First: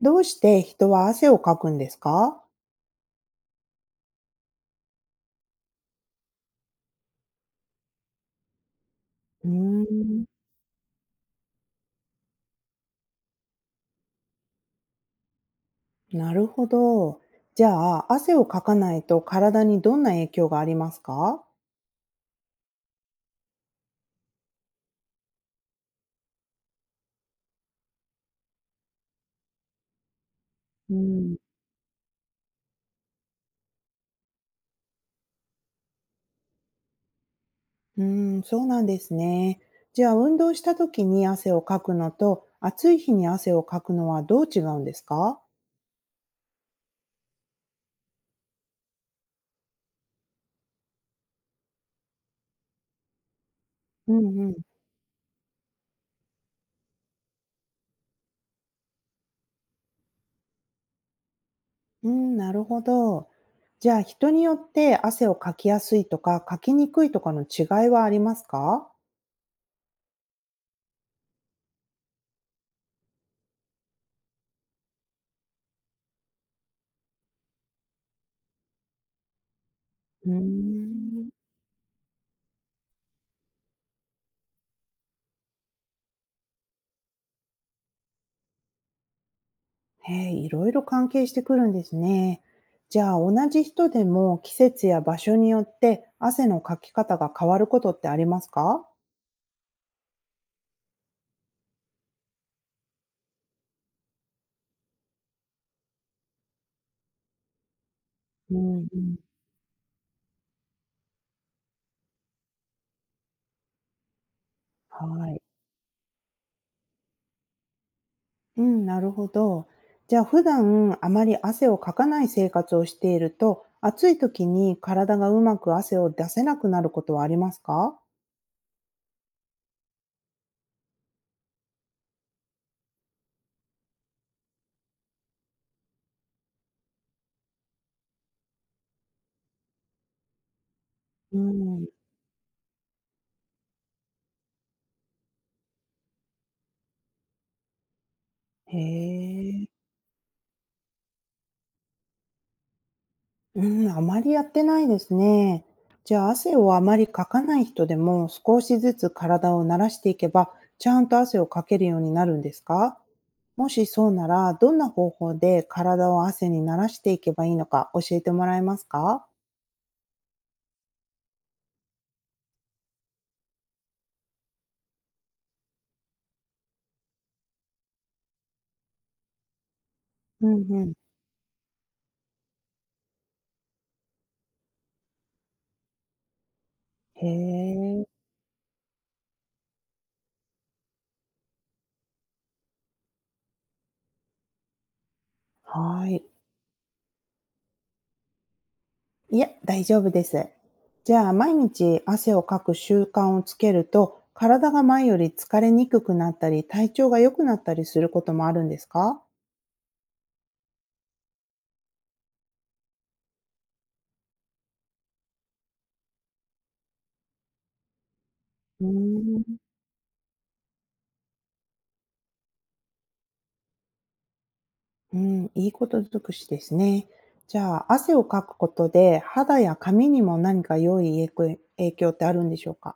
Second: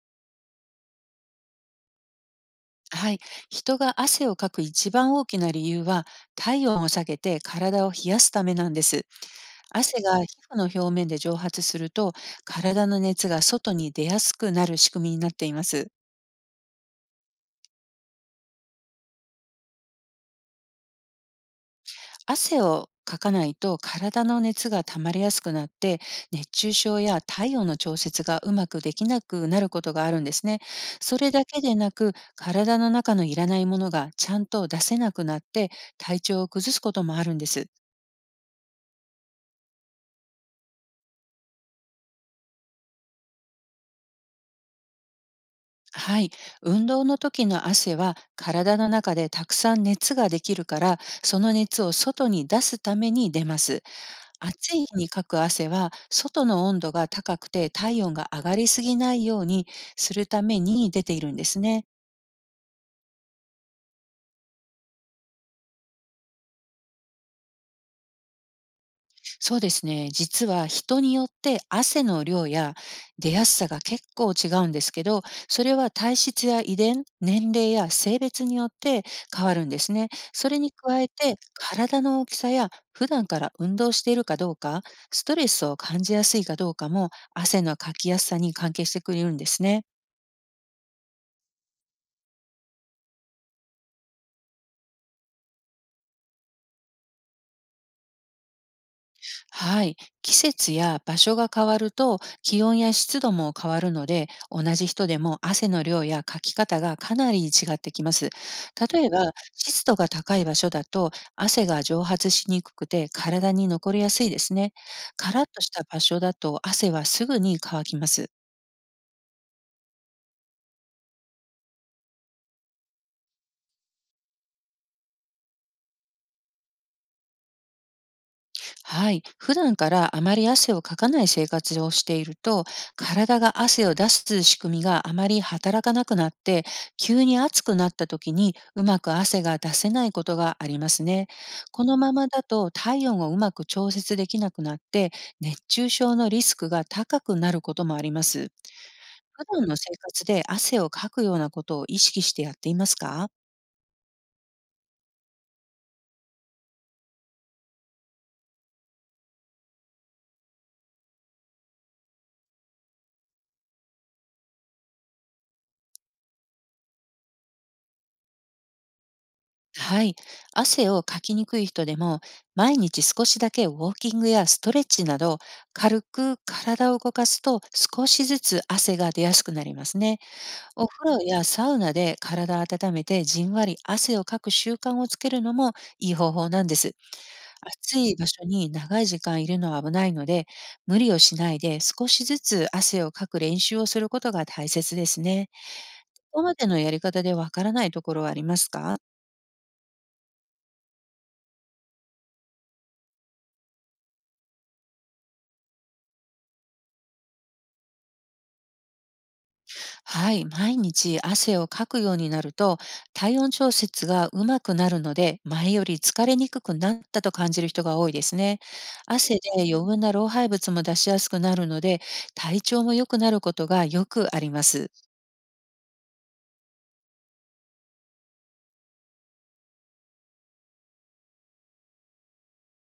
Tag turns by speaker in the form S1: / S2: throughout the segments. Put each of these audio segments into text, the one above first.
S1: どうして人は汗をかくんですか？
S2: はい。人が汗をかく一番大きな理由は、体温を下げて体を冷やすためなんです。
S1: うー
S2: 汗が
S1: ん、
S2: 皮膚の表面で蒸発すると、体の熱が外に出やすくなる仕組みになっています。
S1: なるほど。じゃあ、汗をかかないと体にどんな影響がありますか？
S2: 汗をかかないと体の熱が溜まりやすくなって、熱中症や体温の調節がうまくできなくなることがあるんですね。
S1: う
S2: それ
S1: ん、
S2: だけでなく、体の中のいらないものがちゃんと出せなくなって、体調を崩すこともあるんです。
S1: うーん、そうなんですね。じゃあ、運動した時に汗をかくのと、暑い日に汗をかくのはどう違うんですか？
S2: はい。運動の時の汗は、体の中でたくさん熱ができるから、その熱を外に出すために出ます。
S1: うんうん。
S2: 暑い日にかく汗は、外の温度が高くて体温が上がりすぎないようにするために出ているんですね。
S1: うん、なるほど。じゃあ、人によって汗をかきやすいとか、かきにくいとかの違いはありますか？
S2: そうですね。実は人によって汗の量や出やすさが結構違うんですけど、それは体質や遺伝、年齢や性別によって変わるんですね。
S1: うー
S2: それに加え
S1: ん。
S2: て、体の大きさや普段から運動しているかどうか、ストレスを感じやすいかどうかも汗のかきやすさに関係してくれるんですね。
S1: へえ、いろいろ関係してくるんですね。じゃあ、同じ人でも季節や場所によって汗のかき方が変わることってありますか？
S2: はい。季節や場所が変わると気温や湿度も変わるので、同じ人でも汗の量やかき方がかなり違ってきます。
S1: うんう
S2: 例え
S1: ん、
S2: ば、湿度が高い場所だと汗が蒸発しにくくて体に残りやすいですね。
S1: は
S2: カ
S1: い。
S2: ラッとした場所だと、汗はすぐに乾きます。
S1: うん、なるほど。じゃあ、普段あまり汗をかかない生活をしていると、暑い時に体がうまく汗を出せなくなることはありますか？
S2: はい。普段からあまり汗をかかない生活をしていると、体が汗を出す仕組みがあまり働かなくなって、急に暑くなった時にうまく汗が出せないことがありますね。
S1: うん、
S2: このままだと体温をうまく調節できなくなって、熱中症のリスクが高くなることもあります。
S1: へ
S2: 普
S1: え。
S2: 段の生活で汗をかくようなことを意識してやっていますか？
S1: うん、あまりやってないですね。じゃあ、汗をあまりかかない人でも、少しずつ体を慣らしていけば、ちゃんと汗をかけるようになるんですか？もしそうなら、どんな方法で体を汗に慣らしていけばいいのか教えてもらえますか？
S2: はい。汗をかきにくい人でも、毎日少しだけウォーキングやストレッチなど、軽く体を動かすと少しずつ汗が出やすくなりますね。
S1: うんう
S2: お
S1: ん。
S2: 風呂やサウナで体を温めてじんわり汗をかく習慣をつけるのもいい方法なんです。
S1: へ
S2: 暑
S1: え、
S2: い場所に長い時間いるのは危ないので、無理をしないで少しずつ汗をかく練習をすることが大切ですね。
S1: はい。
S2: ここまでのやり方でわからないところはありますか？
S1: いや、大丈夫です。じゃあ、毎日汗をかく習慣をつけると、体が前より疲れにくくなったり、体調が良くなったりすることもあるんですか？
S2: はい、毎日汗をかくようになると体温調節がうまくなるので、前より疲れにくくなったと感じる人が多いですね。
S1: う
S2: 汗
S1: ー
S2: で
S1: ん。
S2: 余分な老廃物も出しやすくなるので、体調も良くなることがよくあります。
S1: うん、いいこと尽くしですね。じゃあ、汗をかくことで、肌や髪にも何か良い影響ってあるんでしょうか？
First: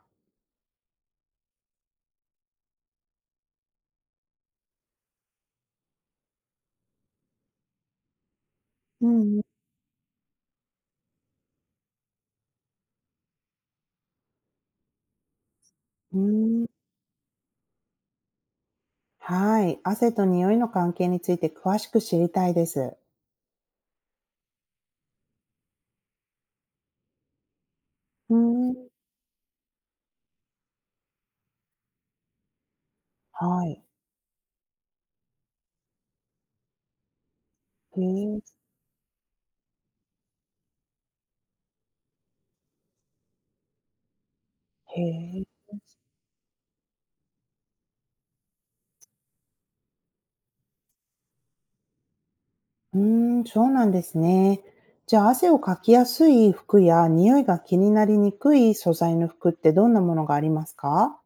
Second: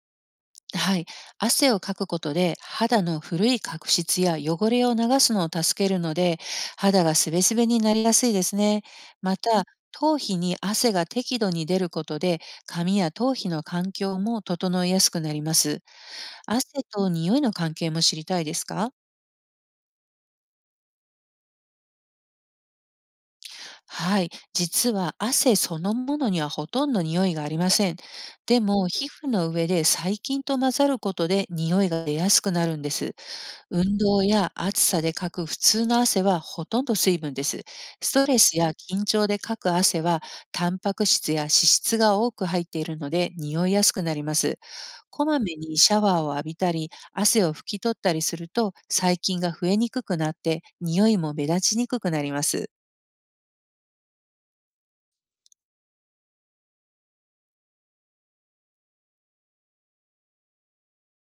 S2: はい。汗をかくことで肌の古い角質や汚れを流すのを助けるので、肌がすべすべになりやすいですね。
S1: う
S2: ま
S1: んうん。
S2: た、頭皮に汗が適度に出ることで、髪や頭皮の環境も整いやすくなります。汗と匂いの関係も知りたいですか？
S1: はい。汗と匂いの関係について詳しく知りたいです。
S2: はい。実は汗そのものにはほとんど匂いがありません。
S1: う
S2: でも、
S1: ん。
S2: 皮膚の上で細菌と混ざることで匂いが出やすくなるんです。
S1: はい。
S2: 運動や暑さでかく普通の汗は、ほとんど水分です。
S1: へ
S2: ストレ
S1: え。
S2: スや緊張でかく汗は、タンパク質や脂質が多く入っているので匂いやすくなります。
S1: へ
S2: こま
S1: え。
S2: めにシャワーを浴びたり汗を拭き取ったりすると、細菌が増えにくくなって匂いも目立ちにくくなります。
S1: うん、そうなんですね。じゃあ、汗をかきやすい服や匂いが気になりにくい素材の服ってどんなものがありますか？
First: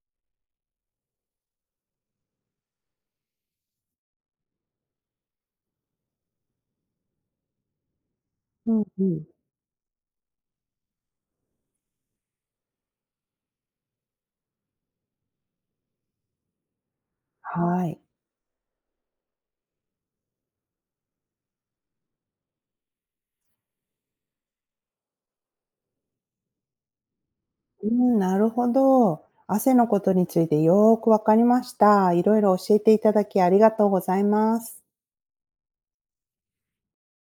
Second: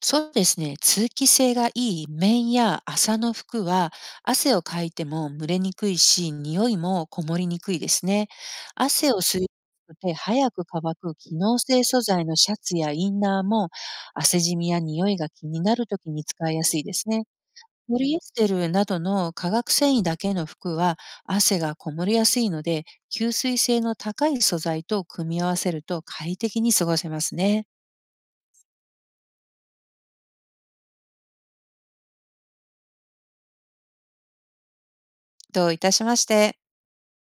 S2: そうですね。通気性がいい綿や麻の服は、汗をかいても蒸れにくいし、匂いもこもりにくいですね。
S1: うんう
S2: 汗を
S1: ん。
S2: 吸いにくくて早く乾く機能性素材のシャツやインナーも、汗じみや匂いが気になるときに使いやすいですね。
S1: は
S2: ポ
S1: い。
S2: リエステルなどの化学繊維だけの服は汗がこもりやすいので、吸水性の高い素材と組み合わせると快適に過ごせますね。
S1: うん、なるほど。汗のことについてよーくわかりました。いろいろ教えていただきありがとうございます。
S2: どういたしまして。